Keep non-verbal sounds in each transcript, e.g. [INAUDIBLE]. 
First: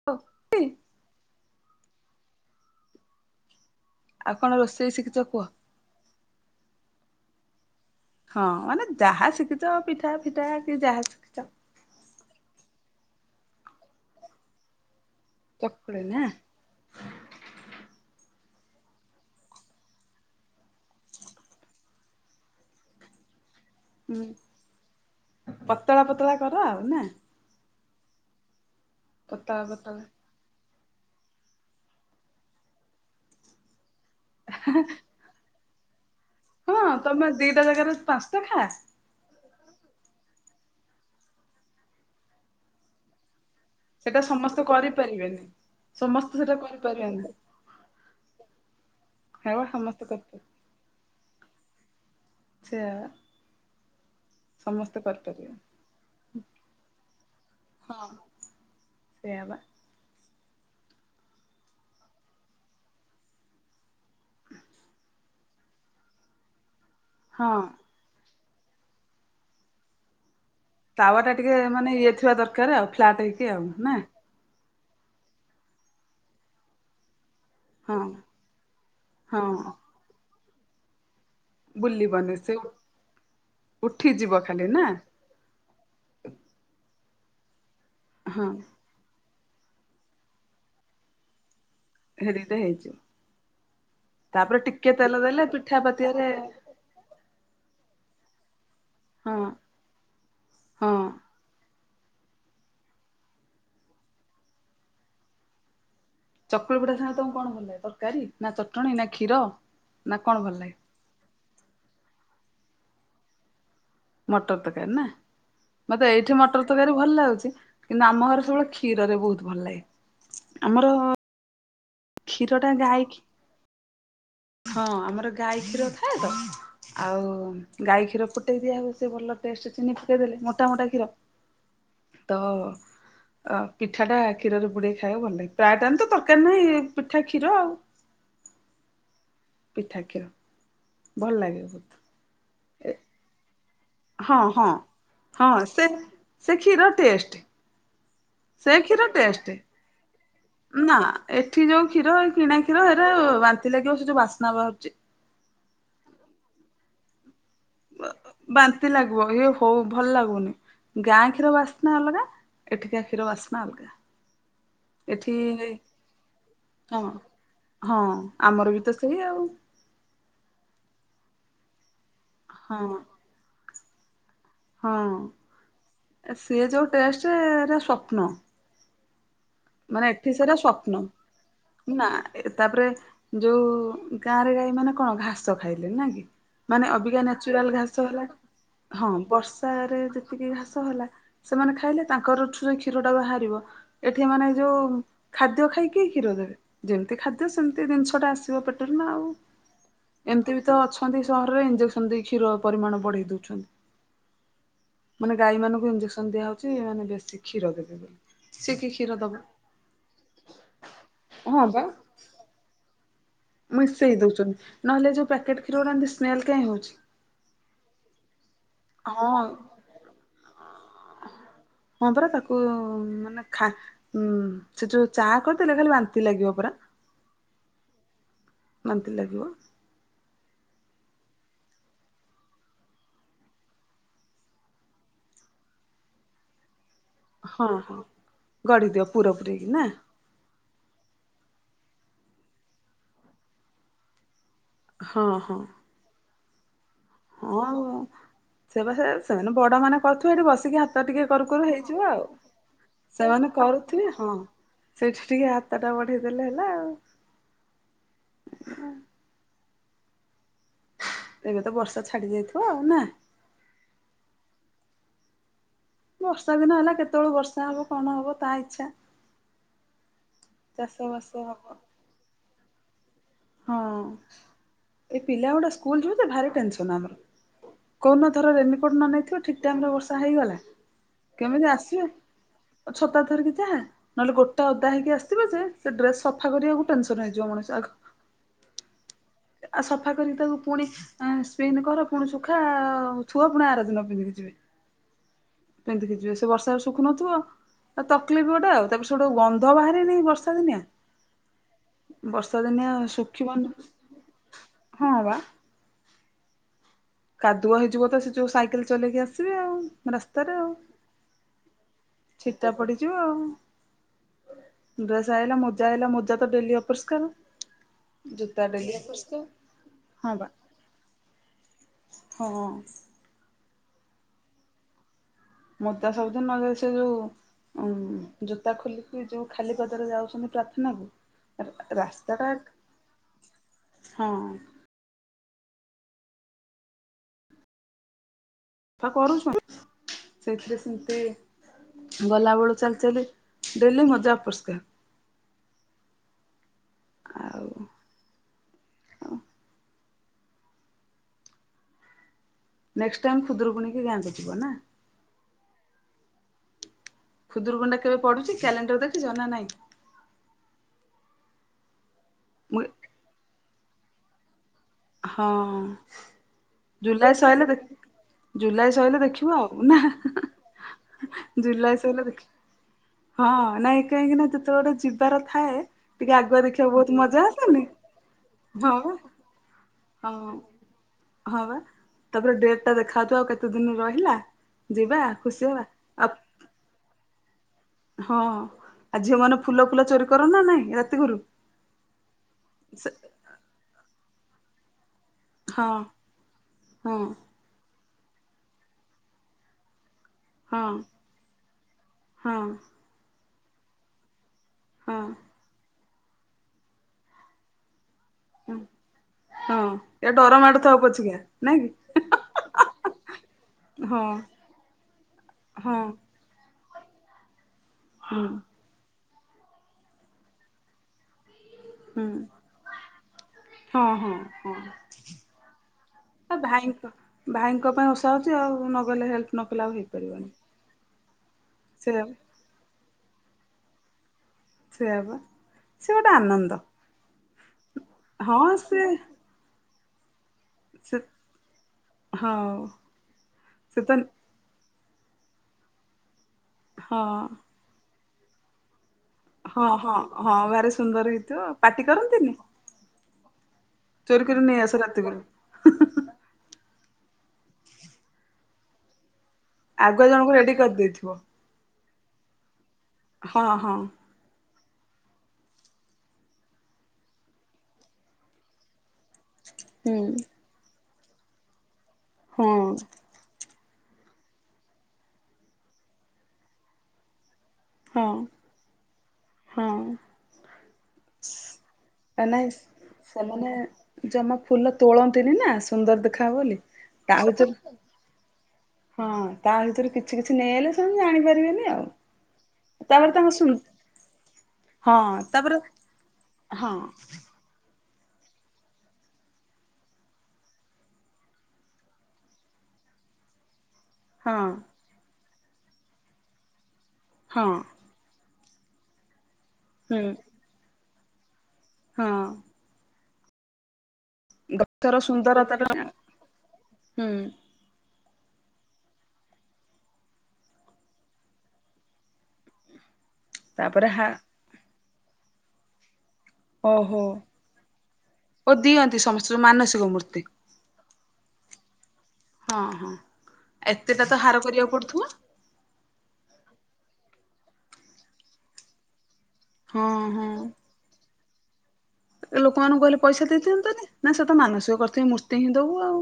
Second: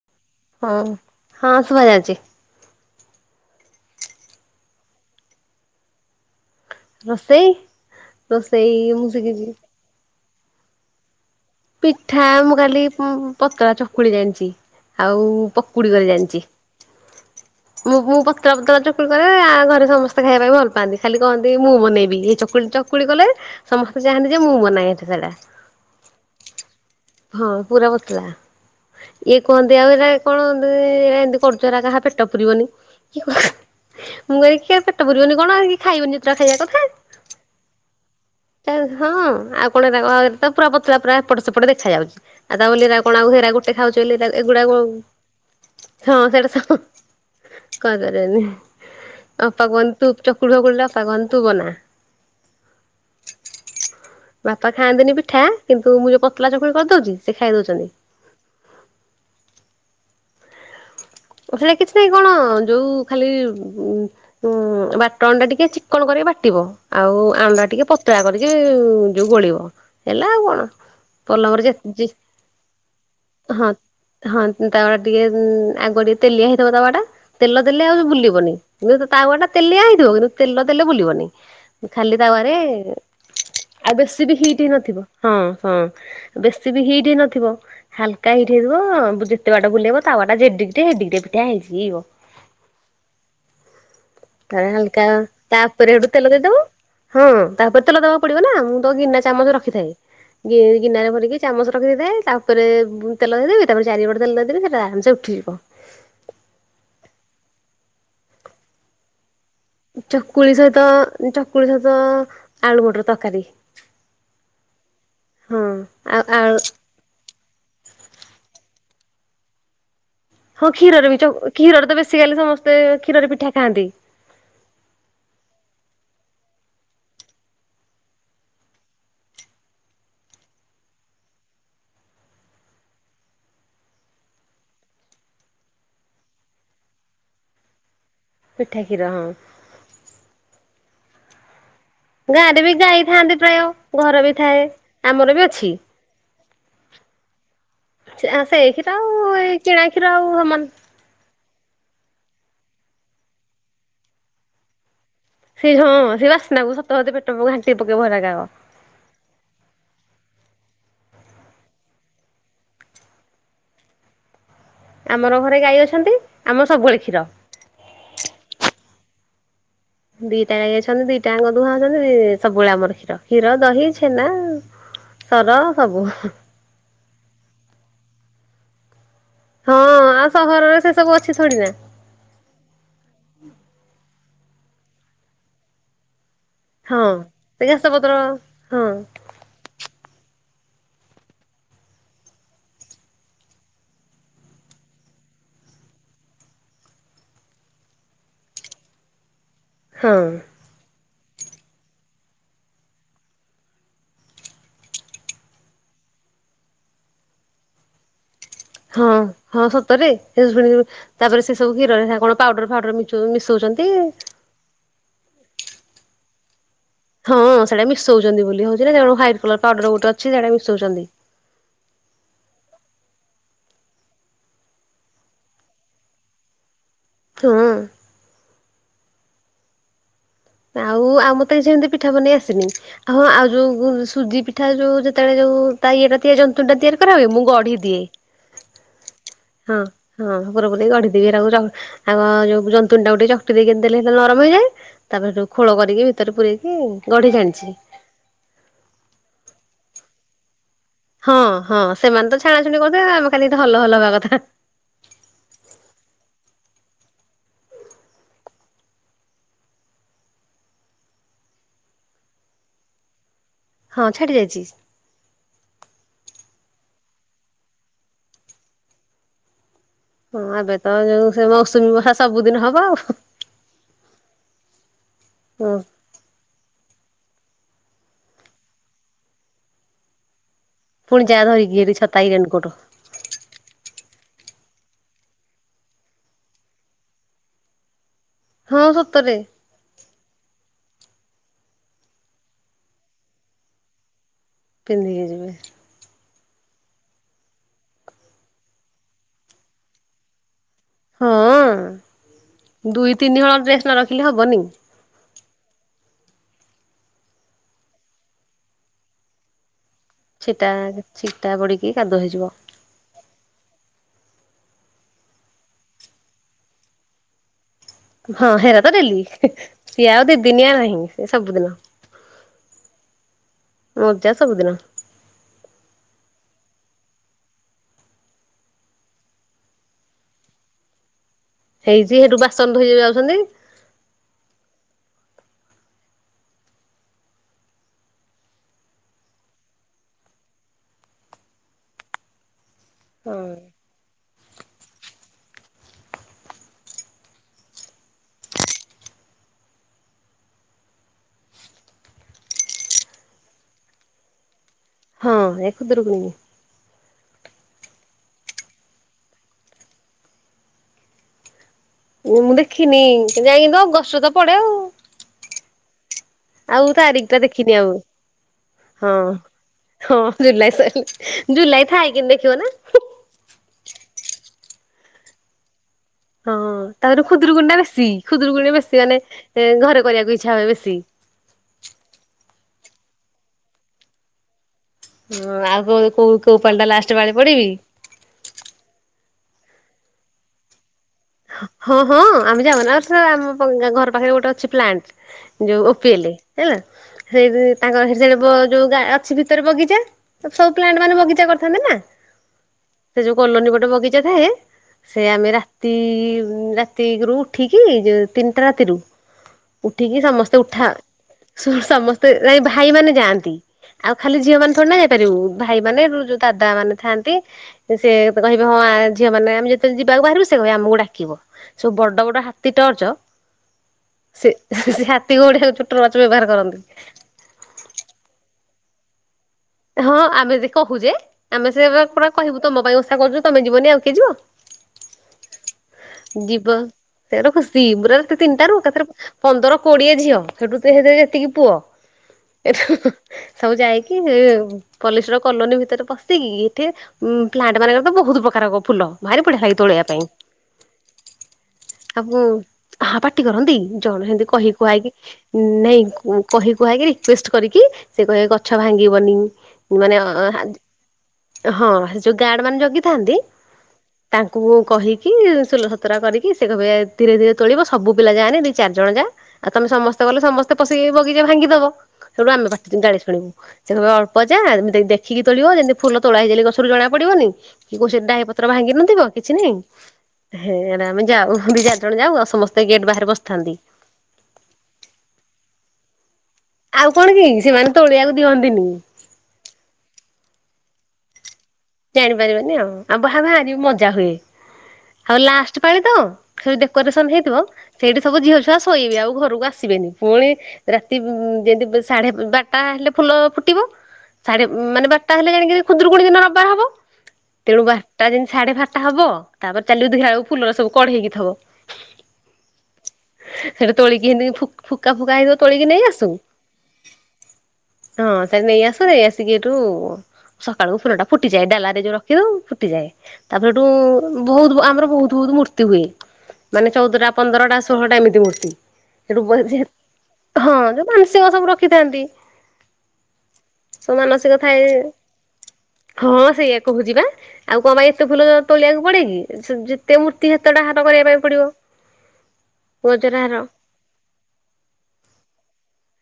[UNINTELLIGIBLE] ହଁ ହଁ ଶୁଭା ଯାଉଚି। ଆଉ କଣ ରୋଷେଇ ଶିଖିଛ କୁହ? ରୋଷେଇ? ହଁ ରୋଷେଇ ମାନେ ମୁଁ ଯାହା ଶିଖିଛି। ଶିଖିଛ ପିଠା ଫିଟା କି ଯାହା ଶିଖିଛ। ପିଠା-ଆ-ଆ-ଆ ମୁଁ ଖାଲି ଉମ୍ ପତଳା ଚକୁଳି ଜାଣିଛି ଆଉ-ଉ ପକୁଡି ଚକୁଳି କରି ନା ଜାଣିଛି। ମୁଁ ମୁ ପତଳା ପତଳା ଚକୁଳି କରେ ଆ ଘରେ ସମସ୍ତେ ଖାଇବା ପାଇଁ ଭଲ ପାଆନ୍ତି ଖାଲି କହନ୍ତି ମୁଁ ମନେଇବି ଏ ଚକୁଳି ଚକୁଳି କଲେ ସମସ୍ତେ ହୁଁ ଚାହାନ୍ତି ଯେ ମୁଁ ବନାଏ ସେଇଟା। ପତଳା ପତଳା କର ଆଉ ନା? ହଁ ପୁରା ପତଳା ଇଏ ପତଳା କୁହନ୍ତି ଆଉ ପତଳା। ଏରେ କଣ [UNINTELLIGIBLE] ଏମିତି କରୁଛ ହେରା କାହା ପେଟ ପୁରିବନି କି ମୁଁ କହିବି କିଆଁ ପେଟ ପୁରିବନି କଣ ଆ ଖାଇବନି ଯ ହଁ ତମେ ଦିଟା ଜାଗାରେ ପାଞ୍ଚଟା ଖା। ତା ହଁ ଆଉ କଣ ତାଙ୍କ ଆଗରେ ତ ପୁରା ପତଳା ପୁରା ଏପଟ ସେପଟ ଦେଖା ଯାଉଛି ଆଉ ତା ବୋଲି ଏରା କଣ ଆଉ ହେରା ଗୋ ଦେଖା ହେଉଚି ବୋଲି ସେଟା ଏରା ସମସ୍ତେ ଏଗୁଡା କୁ କରିପାରିବେନି। ହଁ ସମସ୍ତେ ସେଇଟା ସେଟା ସବୁ କରିପାରିବେନି [UNINTELLIGIBLE] ହଁ ବା ଅପା ସମସ୍ତେ କୁହନ୍ତି ତୁ କରିପାରିବେ ଚକୁଲ ଫକୁଲ ଟା ଅପା କହନ୍ତି ତୁ ବନା। ସେୟା ବା। ବାପା ସମସ୍ତେ ଖାଆନ୍ତିନି ପିଠା କରିପାରିବେ କିନ୍ତୁ ମୁଁ ଯଉ ପ ତଳା ଚକୁଳି କରିଦଉଛି ସେ ଖାଇ ଦଉଛନ୍ତି। ହଁ ସେଇଆ ବା। ପଠେଇଲେ କିଛି ନାହିଁ କଣ-ଅ-ଅ-ଅ ଯଉଁ-ଉ -ଉ ଖାଲି-ଇ-ଇ-ଇ ଉ ଉଁ-ଉ-ଉ ବାଟଣ ଟା ଟିକେ ଚିକଣ କରିକି ବାଟିବ। ଆଉ ଆଣ ହଁ। ଟା ଟିକେ ପତଳା କରିକି-ଇ-ଇ ଯୋଉ ଗୋଳେଇବ ହେଲା ଆଉ କଣ। ତାୱା ଟା ପଲମରେ ଟିକେ-ଏ-ଏ ମାନେ ଯେ ଇଏ ଥିବା ଦରକାର ଆଉ ଫ୍ଲାଟ ହେଇକି ଆଉ ହଁ ନା। ହଁ ତାୱା ଟିକେ-ଏ-ଏ-ଏ ଉ-ଉ-ଉ ଆଗ ଟିକେ ତେଲିଆ ହେଇଥବ ତାୱା ଟା। ତେଲ ଦେଲେ ହଁ। ଆଉ ବୁଲିବନି କିନ୍ତୁ ତାୱା ହଁ ଟା ତେଲିଆ ହେଇଥିବ କିନ୍ତୁ ତେଲ ଦେଲେ ବୁଲିବନି। ଖାଲି ବୁଲିବନି ସେ ତାୱାରେ-ଏ-ଏ ଆଉ ବେଶୀ ବି ଉଠିଯିବ ହିଟ ଖାଲି ହେଇ ନା ନଥିବ। ହଁ ହଁ ବେଶୀ ବି ହିଟ୍ ହେଇ ନଥିବ ହାଲକା ହଁ ହିଟ୍ ହେଇଥିବ-ଅ-ଅ ଯେତେ ବାଟ ବୁଲେଇବ ତାୱାଟା ଯେଡ଼ିକି ଟେ ହେଡିକି ଟେ ପିଠା ହେଇଯିବ। ହେଡ଼ିକି ଟେ ହେଇଛି। ତା ହାଲକା ତେଲ ଦେଲେ ପିଠା ତାପରେ ସେଠୁ ପାତିଆରେ ତେଲ ଦେଇଦବ। ହଁ ତାପରେ ତେଲ ଦବାକୁ ପଡିବ ନା ମୁଁ ତ ଗିନା ହଁ ଚାମଚ ରଖିଥାଏ ଗି ହଁ। ଗିନାରେ ଭରିକି ଚାମଚ ରଖି ଦେଇଥାଏ ତା ଉପରେ ମୁଁ ତେଲ ଦେଇଦେବି ତାପରେ ଚାରି ପଟେ ତେଲ ଦେଇଦବି ସେଇଟା ଆରାମସେ ଉଠିଯିବ। ଚକୁଳି ପିଠା ସାଙ୍ଗେ ତମକୁ କଣ ଭଲ ଲାଗେ ତରକାରୀ, ନା ଚଟଣି, ନା କ୍ଷୀର? ନା କଣ ଚକୁଳି ଭଲ ଲାଗେ ସହିତ ଚକୁଳି ସହିତ-ଅ-ଅ ଆଳୁ ମଟର ତରକାରୀ। ମଟର ତରକାରୀ ନା ହଁ ମତେ ଆଉ ଏଇଠି ଆଉ ମଟର ତରକାରୀ ଭଲ ଲାଗୁଛି କିନ୍ତୁ ଆମ ଘରେ ସବୁବେଳେ କ୍ଷୀରରେ ବହୁତ୍ ଭଲ ଲାଗେ, ହଁ ଆମର କ୍ଷୀର ରେ ବି ଯୋଉ କ୍ଷୀର ରେ ତ ବେଶୀ ଖାଲି କ୍ଷୀର ଟା ସମସ୍ତେ ଗାଈ କ୍ଷୀର ରେ ପିଠା ଖାଆନ୍ତି, ହଁ ଆମର ଗାଈ କ୍ଷୀର ଥାଏ ତ, ଆଉ ଗାଈ କ୍ଷୀର ଫୁଟେଇ ଦିଆ ହବ ସେ ଭଲ ଟେଷ୍ଟ ଚିନି ପକେଇଦଲେ ମୋଟା-ମୋଟା କ୍ଷୀର, ତ, ଅ ପିଠା ଟା କ୍ଷୀରରେ ବୁଡ଼େଇ କି ଖାଇବା ଭଲ ଲାଗେ ପ୍ରାୟ ଟା ତ ଦରକାର ନାହିଁ ପିଠା କ୍ଷୀର ଆଉ, ପିଠା କ୍ଷୀର ହଁ, ପିଠା କ୍ଷୀର ଭଲ ଲାଗେ ବହୁତ୍, ଗାଡ଼ି ବି ଜିଇ ଥାଆନ୍ତି ପ୍ରାୟ, ଘର ବି ଥାଏ ଆମର ବି ହଁ-ହଁ-ହଁ ଅଛି। ସେ ସେ କ୍ଷୀର ଟେଷ୍ଟି, ସେଆ ସେଇ କ୍ଷୀର ଆଉ ଏଇ କିଣା ଷୀର ଆଉ ହମାନ୍ ନା ଏଠି ଯୋଉ କ୍ଷୀର କିଣା କ୍ଷୀର ଏଇଟା ବାନ୍ତି ଲାଗିବ ସେ ଯୋଉ ବାସ୍ନା ବାହାରୁଛି, ସେ ଝଁ ସେ ବାସ୍ନା କକୁ ସତ ହ ପେଟ ପ ଘାଞ୍ଚି, ବା ବାନ୍ତି ଲାଗିବ ଇଏ ହଉ ଭଲ ଲାଗୁନି ଗାଁ କ୍ଷୀର ବାସ୍ନା ଅଲଗା, ଏଠିକା କ୍ଷୀର ବାସ୍ନା ଅଲଗା, ଏଠି ଆମର ଘରେ ଗାଈ ଅଛନ୍ତି ଆମ ସବୁବେଳେ ହଁ କ୍ଷୀର, ହଁ ଆମର ବି ତ ସେଇୟା ଆଉ, ଦିଟା ଆଣି ଅଛନ୍ତି ଦିଟାଙ୍କ ଦୁହାଁ ଅଛନ୍ତି ସବୁବେଳେ ହଁ ଆମର କ୍ଷୀର-କ୍ଷୀର ଦହି ଛେନା, ସର ସବୁ। ହଁ ସିଏ ଯୋଉ ଟେଷ୍ଟଟେ ରେ ସ୍ବପ୍ନ, ହଁ ମାନେ ଆଉ ଏଠି ସେଟା ସହରରେ ସେ ସବୁ ଅଛି ଥୋଡି ସ୍ୱପ୍ନ, ନା ଏ ତାପରେ ଯୋଉ ଗାଁ ରେ ଗାଈ ମାନେ କଣ ଘାସ ଖାଇଲେ ନା କି, ମାନେ ହଁ ଅବିକା ସେ ନ୍ୟଚୁରାଲ ଘାସ ପତ୍ର ହେଲା ହଁ, ବର୍ଷା ରେ ଯେତିକି ଘାସ ହେଲା ସେମାନେ ଖାଇଲେ ତାଙ୍କରଠୁ କ୍ଷୀର ଟା ବାହାରିବ, ଏଠି ମାନେ ଯୋଉ ଖାଦ୍ୟ ଖାଇକି କ୍ଷୀର ଦେବେ, ଯେମିତି ଖାଦ୍ୟ ସେମିତି ଜିନିଷ ଟା ଆସିବ ପେଟରୁ ନା ଆଉ ହଁ ଏମିତି ବି, ତ ଅଛନ୍ତି ସହର ରେ ଇଞ୍ଜେକ୍ସନ ଦେଇ କ୍ଷୀର ପରିମାଣ ବଢ଼େଇ ଦଉଛନ୍ତି, ମାନେ ଗାଈ ମାନଙ୍କୁ ଇଞ୍ଜେକ୍ସନ ଦିଆହେଉଛି ମାନେ ବେଶୀ କ୍ଷୀର ଦେବେ ବୋଲି ସେ, ହଁ-ହଁ ସତରେ [UNINTELLIGIBLE] ତାପରେ ସେ ହଁ ସବୁ ବା କ୍ଷୀରରେ ନା କଣ ପାଉଡର ଫାଉଡର ମିସଉ ଦଉଛନ୍ତି ମିସ୍ ମିଶେଇ ଦଉଛନ୍ତି ନହେଲେ ଯଉ ପ୍ୟାକେଟ୍ କ୍ଷୀର ର ହଉହାନ୍ତି ସ୍ମଲ କାଇହିଁ ହଉଛି, ହଁ ସେଟା ମିସ ହୁଉଛନ୍ତି ବୋଲି ହଉଛି ନା ସେ ହଁ ହ୍ୱଟ କଲର ପାଉଡର ଗୋଟେ ଅଛି ସେଟାମିସ ହୁଉଛନ୍ତି, ହଁ ପରା ତାକୁ ମାନେ ଖା ହୁଁ ସେଟା ଚା କରିଦେଲେ ଖାଲି ବାନ୍ତି ଲାଗିବ ପୁରା, ହୁଁ, ବାନ୍ତି ଲାଗିବ, ଆଉ ଆମ ତ ସେମିତି ପିଠା ବନେଇ ଆସିନି, ହଁ ଆଉ ଯୋଉ ଗୁ ସୁଜି ପିଠା ଯୋଉ ଯେତେବେଳେ ଯୋଉ ତା ଇଏଟା ତି ଆ ଯୋଉ, [UNINTELLIGIBLE] ତିଆରି କର ହୁଏ ମୁଁ ହଁ ଗଢ଼ି ହଁ ଦିଏ ଗଢି ଦିଅ ପୁର ପୁରେଇକି ହଁ, ନା ହଁ ପୁରା ପୁରୀ ଗଢି଼ଦେବି ତାକୁ ତାଗ ଆଉ ଯୋଉ ଜନ୍ତୁ ଟା ଗୋଟେ ଚକଟି ଦେଇ ଦେଲେ ହେଲେ ନରମ ହେଇଯାଏ, ହଁ ତାପରେଠୁ ହଁ ଖୋଳ କରିକି ଭିତରେ ପୂରେଇକି, ଗଢି ହଁ ଛାଣିଛି। ସେ ବା ସେ ସେମାନେ ବଡ଼ ମାନେ କରିଥିବେ ଏଠି ବସିକି ହା, ତ ଟିକେ ହଁ କରୁ-କରୁ ହଁ ହେଇଯିବ ଆଉ ସେମାନେ ତ ଛାଣାଛୁଣି କରୁଥିବେ ଆମେ ଖାଲି ସେମାନେ ଏଠି ହଲ ହଲ ହବା କରୁଥିବେ ହଁ, କଥା। ସେଇଠି ଟିକେ ହାତ ଟା ବଢେଇଦଲେ ହେଲା ଆଉ ହଁ, ଏବେ ତ ବର୍ଷା ଛାଡି ଯାଇଥିବ ଆଉ ନା? ହଁ ଛାଡ଼ି ଯାଇଛି, ବର୍ଷା ଦିନ ହେଲା କେତେବେଳୁ ବର୍ଷା ହବ କଣ ହବ ତା ଇଚ୍ଛା, ହଁ ଏବେ ତ ଯୋଉ ଚାଷବାସ ସେ ହବ ମୌସୁମୀ ବଷା ସବୁଦିନ ହବ ଆଉ। ହଁ, ଏ ପିଲା ଗୁଡ଼ା ହଁ। ସ୍କୁଲ୍ ଯିବେ ଯେ ଭାରି ଟେନସନ୍ ଆମର। କଉନ୍ନ ଧର ରେନିକୋର୍ଟ ନ ନେଇଥିବ ଠିକ୍ ଟାଇମରେ ବର୍ଷା ହେଇଗଲା। ଫୁଣି ଯା କେମିତି ଧରିକି ଏଠି ଆସିବେ ଛତା କି ରେନିକୋର୍ଟ। ଛତା ଧରିକି ଯାଆ। ନହଲେ ଗୋଟା ଓଦା ହେଇକି ଆସିଥିବ ଯେ ସେ ଡ୍ରେସ୍ ସଫା କରିବାକୁ ଟେନସନ୍ ହେଇଯିବ ମଣିଷ ଆଗ। ହଁ ସତରେ। ଆ ସଫା କରିକି ତାକୁ ପୁଣି ଆଁ ସ୍ପିନ୍ କର ପୁଣି ସୁଖା, ଛୁଆ ପୁଣି ଆରଦିନ ପିନ୍ଧିକି ଯିବେ। ପିନ୍ଧିକି ଯିବେ। ପିନ୍ଧିକି ଯିବେ, ସେ ବର୍ଷାରେ ଶୁଖୁନଥୁବ। ଆଉ ତକ୍ଲିପ୍ ଗୋଟେ ଆଉ, ତାପରେ ସେଠୁ ଗନ୍ଧ ବାହାରେ ନେହିଁ ବର୍ଷା ଦିନିଆ। ହଁ ବର୍ଷା ଦିନିଆ ଦୁଇ ତିନି ହଳ ଡ୍ରେସ ଶୁଖିବନି, ନ ରଖିଲେ ହବନି। ହଁ ବା। କାଦୁଅ ହେଇଯିବ ତ ସେ ଯୋଉ ସାଇକେଲ ଚଲେଇକି ଆସିବେ ଆଉ। ଛିଟା, ଛିଟା ପଡିକି କାଦୁଅ ହେଇ ଛିିଟା ପଡିଯିବ ଆଉ। ଡ୍ରେସ୍ ଆଇଲା ମୋଜା ଆଇଲା, ମୋଜା ତ ଡେଲି ଅପରିସ୍କାର। ହଁ ହେରା ତ ଡେଲି, ସିଏ ଆଉ ହଁ ଦି ବା ଦିନିଆ ନାହିଁ ସେ ସବୁଦିନ। ହଁ ମୋଜା ସବୁଦିନ। ମୁଁ ତା ସବୁଦିନ ନୂଆ ଡ୍ରେସ୍ ଯୋଉ ଉଁ, ଜୋତା ଖୋଲିକି ଯୋଉ ଖାଲି ପାଦରେ ଯାଉଛନ୍ତି ପ୍ରାଥନାକୁ। [UNINTELLIGIBLE] ହେଇଛି ସେଠୁ ରାସ୍ତାଟା, ବାସନ ଧୋଇ ଯାଉଛନ୍ତି। ହଁ। ତ କରୁଛୁ, ସେଇଥିରେ ସେମିତି ଗଲାବେଳୁ ଚାଲି ଚାଲି ଡ଼େଲି ମଜା ଅପରିଷ୍କାର। ଆଉ ନେକ୍ସ୍ଟ ଟାଇମ୍ ଖୁଦୁରୁକୁଣୀ କି ଗାଁକୁ ଯିବ ନାଁ? ହଁ ଏ ଖୁଦୁରୁକୁଣୀ କି। ଖୁୁଦୁରୁକୁଣୀଟା କେବେ ପଡୁଛି କ୍ୟାଲେଣ୍ଡର ଦେଖିଚ ନା ନାଇଁ? ମୁଁ ମୁ ଦେଖିନି ଯାଇଁକି ତ ଗର୍ଷ ତ ପଡେ ଆଉ। ହଁ, ଆଉ ତାରିଖ ଜୁଲାଇ ଟା ସଇଲେ ଦେଖିନି ଦେ ଆଉ ଜୁଲାଇ ହଁ। ସଇଲେ ଦେଖିବୁ ଆଉ ନାଁ? ହଁ ଜୁଲାଇ ସରିଲେ ଜୁଲାଇ ସଇଲେ ଥାଇକିନି ଦେଖି ଦେଖିବ ନା। ହଁ ନାଇଁ କାହିଁକି ନା ଯେତେବେଳେ ଗୋଟେ ଯିବାର ଥାଏ। ଟିକେ ହଁ, ଆଗୁଆ ହଁ, ଦେଖିବାକୁ ବହୁତ ତାପରେ ମଜା ଖୁଦୁରୁକୁୁଣୀଟା ଆସେନି? ବେଶୀ, ଖୁଦୁରୁକୁୁଣୀ ହଁ ବା ବେଶୀ ମାନେ, ଏଁ ଘରେ କରିବାକୁ ହଁ, ଇଚ୍ଛା ହୁଏ ବେଶୀ। ହଁଅଁପା, ତାପରେ ଡେଟ୍ ଟା ଦେଖାହଉଥିବ ଆଉ କେତେ ଦିନି ରହିଲା। ଯିବା ଅଁ ଖୁସି ଆଉ ହବା କୋଉ ଆଉ କୋଉ କୋଉ ପାଳିଟା ଲାଷ୍ଟ ପାଳି ପଡିବି କି? ହଁ, ଆ ଝିଅମାନେ ଫୁଲ ଫୁଲ ଚୋରି କରନା ନାଇଁ ରାତିକୁରୁ? ହଁ ହଁ ଆମେ ଯାଉ ନାଥ୍ ଆମ ପ୍ ଘର ପାଖରେ ଗୋଟେ ଅଛି ପ୍ଲାଣ୍ଟ। ଯୋଉ ହଁ ଓପିଏଲେ ହେଲା, ହଁ ସେଇ ଦି ତାଙ୍କର [UNINTELLIGIBLE] ବ ଯୋଉ ଗା ଅଛି ଭିତରେ ବଗିଚା। ସବୁ ହଁ ପ୍ଲାଣ୍ଟ ମାନେ ବଗିଚା କରିଥାନ୍ତି ନା, ହଁ ସେ ଯୋଉ କଲୋନୀ ପଟେ ବଗିଚା ଥାଏ ହଁ ସେ ଆମେ ରାତି ରାତି ଏକରୁୁ ଉଠିକି ଯୋଉ ତିନିଟା ହଁ ରାତିରୁ ହଁ ଉଠିକି ଏ ଡର ସମସ୍ତେ ଉଠା, ମାଡୁଥାଉ ପଛିକା ନାଇଁ ସେଉଟୁ କି ସମସ୍ତେ ନାଇଁ ଭାଇ ମାନେ ଯାଆନ୍ତି। ଆଉ ହଁ ଖାଲି ଝିଅମାନେ ଥୋଡ଼ିନା ଯାଇପାରିବୁ ଭାଇ ହଁ ମାନେ ରୁ ଯ ଦାଦା ମାନେ ଥାଆନ୍ତି, ସେ ହୁଁ କହିବେ ହଁ ଆଁ ଝିଅମାନେ ଆମେ ଯେତେବେଳେ ଯିବାକୁ ବାହାରିବୁ ସେ କହିବେ ଆମକୁ ଡା କିବ, ସବୁ ବଡ ହୁଁ ବଡ ହାତୀ ଟର୍ଚ ହଁ ହଁ ସେ ହଁ ସେ ହାତୀ ଘଉଡ଼ାଇବାକୁ ସେ ଟ୍ରଚ ବ୍ୟବହାର ଆ କରନ୍ତି। ଭାଇଙ୍କ ଭାଇଙ୍କ ପାଇଁ ଓସା ହଉଛି ଆଉ ନଗଲେ ହେଲ୍ପ ନ କଲେ ଆଉ ହଁ ହେଇପାରିବନି ଆମେ ଯେ କହୁଛେ ଆମେ ସେ ସେୟା ପୁରା କହିବୁ ତମ ପାଇଁ ଓସା କରୁଛୁ ତମେ ଯିବନି ଆଉ କିଏ ଯିବ। ସେୟା ବା ସେ ଗୋଟେ ଆନନ୍ଦ ଯିବ ସେ ର ଖୁସି ଗୁରାର ହଁ ତିନିଟା ରୁ ସେ ଏକଥରେ ପନ୍ଦର କୋଡ଼ିଏ ଝିଅ। ସେଠୁ ତ ହେ ସେ ଯେତିକି ପୁଅ ହଁ ଏଠୁ ସବୁ ସେ ତ ଯାଇକି ପଲଶର କଲୋନୀ ଭିତରେ ପଶିକି ଏଠି ହଁ ପ୍ଲାଣ୍ଟ ମାନଙ୍କରେ ତ ବୋହୁତ ପ୍ରକାର ଫୁଲ। ଭାରି ବଢିଆ ଲାଗେ ହଁ ତୋଳିବା ହଁ ପାଇଁ ହଁ ଭାରି ସୁନ୍ଦର ହେଇଥିବ ପାଟି ଆଉ କରନ୍ତିନି? ହା ପାଟି କରନ୍ତି ଜଣେ ଚୋରି ସେମତି କରି କହି ନେଇ ଆସ କୁହାଇକି ରାତି ବେଳୁ ନେଇ କହି କୁହାକି ରିକ୍ୱେଷ୍ଟ କରିକି ସେ କହିବେ ଗଛ ଭାଙ୍ଗିବନି ମାନେ ଆଗୁଆ ଜଣଙ୍କୁ ରେଡି କରିଦେଇଥିବ ହଁ ଯୋଉ ଗାଡ ମାନେ ଜଗିଥାନ୍ତି ହଁ ହଁ ତାଙ୍କୁ କହିକି ସୁଲ ସତୁରା କରିକି ସେ କହିବେ ଧୀରେ ଧୀରେ ତୋଳିବ ସବୁ ପିଲା ଯାଏନି ଦି ଚାରିଜଣ ଯା। ଆଉ ତମେ ହୁଁ ସମସ୍ତେ ଗଲେ ସମସ୍ତେ ପଶେଇ ବଗି ଭାଙ୍ଗିଦବ ସେଇଠୁ ହଁ ଆମେ ପାଟି ଗାଳି ଶୁଣିବୁ ସେ ଅଳ୍ ପଜା ଦେଖିକି ତୋଳିବ ଯେମିତି ଫୁଲ ତୋଳା ହେଇଚି ବୋଲି ଗଛରୁ ଜଣା ପଡିବନି। କି କୋ ହଁ ଡାହି ପତ୍ର ଭାଙ୍ଗି ନଥିବ କିଛି ନାଇଁ। ହଁ ହେ ଆମେ ଯାଉ ଦି ଚାରି ଜଣ ଯାଉ ଆଉ ନାଇଁ ସମସ୍ତେ ଗେଟ୍ ବାହାରେ ସେମାନେ ବସିଥାନ୍ତି। ଜମା ଫୁଲ ତୋଳନ୍ତିନି ନା ସୁନ୍ଦର ଦେଖାହବ ବୋଲି। ଆଉ କଣ ତା କି ଭିତରୁ ସେମାନେ ତୋଳିଆକୁ ଦିଅନ୍ତିନି। ହଁ ତା ଭିତରୁ କିଛି କିଛି ନେଇ ଆଇଲେ ସବୁ ଜାଣିପାରିବେନି ଆଉ। ଜାଣିପାରିବେନି ଆଉ ଆଉ ତାପରେ ବାହା ତାଙ୍କ ସୁ ବାହାରି ବି ମଜା ହୁଏ। ହଁ ଆଉ ତାପରେ ଲାଷ୍ଟ ପାଳି ତ ହଁ ଡେକୋରେସନ ହେଇଥିବ। ସେଇଠି ସବୁ ଝିଅ ଛୁଆ ଶୋଇବେ ଆଉ ଘରକୁ ଆସିବେନି ପୁଣି ରାତି ଯେମିତି ସାଢେ ବାରଟା ହେଲେ ଫୁଲ ଫୁଟିବ। ସାଢେ ହଁ ମାନେ ବାରଟା ହେଲେ ଜାଣିକି ଖୁଦୁରୁକୁଣୀ ଦିନ ରବିବାର ହବ। ହଁ ତେଣୁ ବା ତା ଯେମିତି ସାଢେ ବାରଟା ହବ ତାପରେ ଚାଲ ହୁଁ ଦେଖିଲା ବଳକୁ ଫୁଲର ସବୁ କଢେଇକିଥବ। ହଁ। ସେଟା ତୋଳିକି ହେନ୍ତି ଫୁ ଫୁକା ଗଛର ଫୁକା ହେଇଥିବ ସୁନ୍ଦରତାଟା ତୋଳିକି ନେଇ ଆସୁ। ହୁଁ ହଁ ସେ ନେଇ ଆସୁ ନେଇ ଆସିକି ଏଠୁ ସକାଳୁ ଫୁଲଟା ଫୁଟିଯାଏ ଡାଲରେ ଯୋଉ ରଖିଦଉ ଫୁଟିଯାଏ। ତାପରେ ସେଠୁ ବୋହୁତ ଆମର ବୋହୁତ ବୋହୁତ ମୂର୍ତ୍ତି ହୁଏ। ମାନେ ଓହୋ ଚଉଦଟା ପନ୍ଦରଟା ଷୋହଳଟା ଏମିତି ହୁଏ ମୂର୍ତ୍ତି ଓ ଦିଅନ୍ତି ସେଠୁ ସମସ୍ତେ ଯୋଉ ମାନସିକ ମୂର୍ତ୍ତି ହଁ ଯୋଉ ମାନସିକ ସବୁ ରଖିଥାନ୍ତି। ହଁ ହଁ ସବୁ ଏତେଟା ତ ମାନସିକ ହାର ଥାଏ। କରିବାକୁ ପଡୁଥିବ? ହଁ ସେଇଆ କହୁବା ଆଉ କଣ ପାଇଁ ଏତେ ଫୁଲ ତୋଳିବାକୁ ପଡେ କିି ହଁ ଯେତେ ମୂର୍ତ୍ତି ହଁ। ସେତଟା ହାତ କରିବା ପାଇଁ ପଡିବ। ଲୋକମାନଙ୍କୁ କହିଲେ ଗଜରା ପଇସା ହାର ଦେଇ ଦିଅନ୍ତନି ନା ସେ ତ ମାନସିକ କରିଥି ମୂର୍ତ୍ତି ହିଁ ଦବୁ ଆଉ।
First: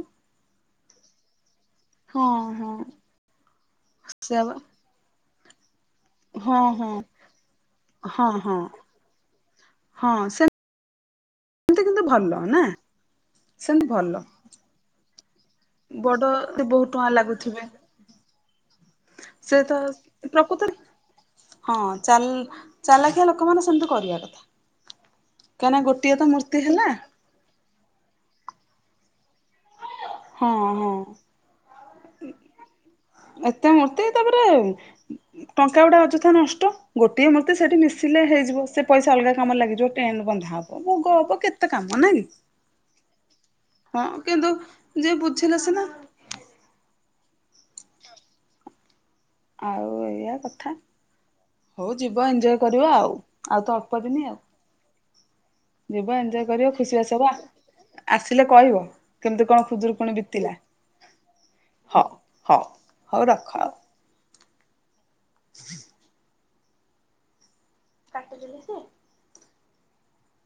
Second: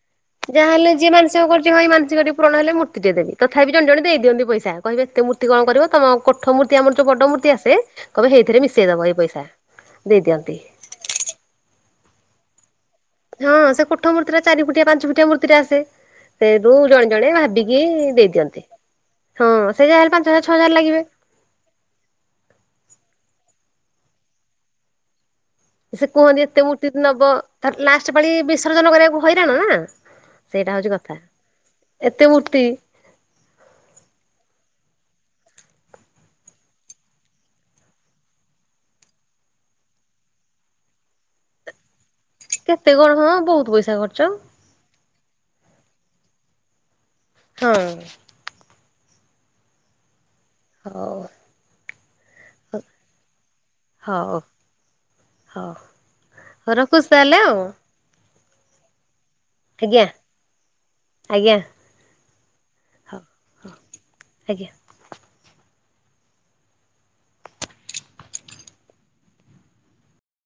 ଯାହା ହେଲେ ଯିଏ ମାନସ କରୁଛି ଭାଇ ମସିକ ହଁ ହଁ ପୁରଣଲେ ମର୍ତ୍ତି ଟେ ଦେି ତଥାପି ଜେ ଜଣ ସେୟା ଦେଇଦିଅନ୍ତି ବା ପଇସା। କହିବେ ଏତେ ମୂର୍ତ୍ତି କଣିବ ତମ କୋଠ ହଁ ମୂର୍ତ୍ତି ହଁ ଆମର ଯୋଉ ବଡ ମୂର୍ତ୍ତି ଆସେ ହଁ କହିବେ ହଁ। ହେଇଥିରେ ମିଶେଇଦବ ହେଇପଇସା। ଦେଇ ଦିଅନ୍ତି। ଏମିତି କିନ୍ତୁ ଭଲ ନା। ହଁ ସେ ସେମିତି କୋଠ ଭଲ। ମୂତ୍ତିରେ ଚାରିଫୁଟିଆ ପାଞ୍ଚୁଫୁଟିଆ ମୂର୍ତ୍ତି ଟା ଆସେ ବଡ ବହୁତ ସେଠୁ ଜଣେ ଟଙ୍କା ଜଣେ ଲାଗୁଥିବେ ଭାବିକି ଦେଇଦିଅନ୍ତି। ହଁ ସେ ଯା ହେଲେ ପାଞ୍ଚ ହଜାର ଛଅ ପ୍ରକୃତରେ ହଜାର ଲାଗିବେ। ହଁ ଚା ଚାଲାଖିଆ ଲୋକମାନେ ସେମିତି କରିବା କଥା। କାହିଁ ନା ସେ ଗୋଟିଏ ତ କୁହନ୍ତି ଏତେ ମୂର୍ତ୍ତି ହେଲା। ନବ ଲାଷ୍ଟ ପାଳି ବିସର୍ଜନ କରିବାକୁ ହଇରାଣ ନା। ହଁ ସେଇଟା ହଉଛି ହଁ। କଥା। ଏତେ ମୂର୍ତ୍ତି ଏତେ ମର୍ତ୍ତ ତାପରେ ଟଙ୍କା ଗୁଡ଼ା ଅଯଥା ନଷ୍ଟ ଗୋଟିଏ ମୂର୍ତ୍ତି ସେଇଠି ମିଶିଲେ ହେଇଯିବ ସେ ପଇସା ଅଲଗା କାମରେ ଲାଗିିବ ଟେଣ୍ଟ ବନ୍ଧା ହବ। ଓ ମୋଗବ କେତେ କାମ ନାଇ କେତେ କଣ ହଁ ବହୁତ। ପଇସା ହଁ ଖର୍ଚ୍ଚ କିନ୍ତୁ ଯିଏ ବୁଝିଲା ସିନା। ହଁ ଆଉ ଏଇଆ କ ଥା ହଉ ହଉ ଯିବ ଏଞ୍ଜୟ କରିବ ଆଉ। ଆଉ ତ ଅଳ୍ପ ଦିନି ହଉ ଆଉ। ହଉ। ଯିବ ଏଞ୍ଜୟ କରିବ ହଉ ଖୁସି ରଖୁଛି ଆସ ବା। ତାହେଲେ ଆଉ ଆସିଲେ କହିବ କେମିତି କଣ ଆଜ୍ଞା ଖୁଦୁରୁକୁଣି ବିତିଲା। ଆଜ୍ଞା ହଁ ହଉ ହଉ ରଖ। ଆଜ୍ଞା। କାଟିଦେଲେ ସେ?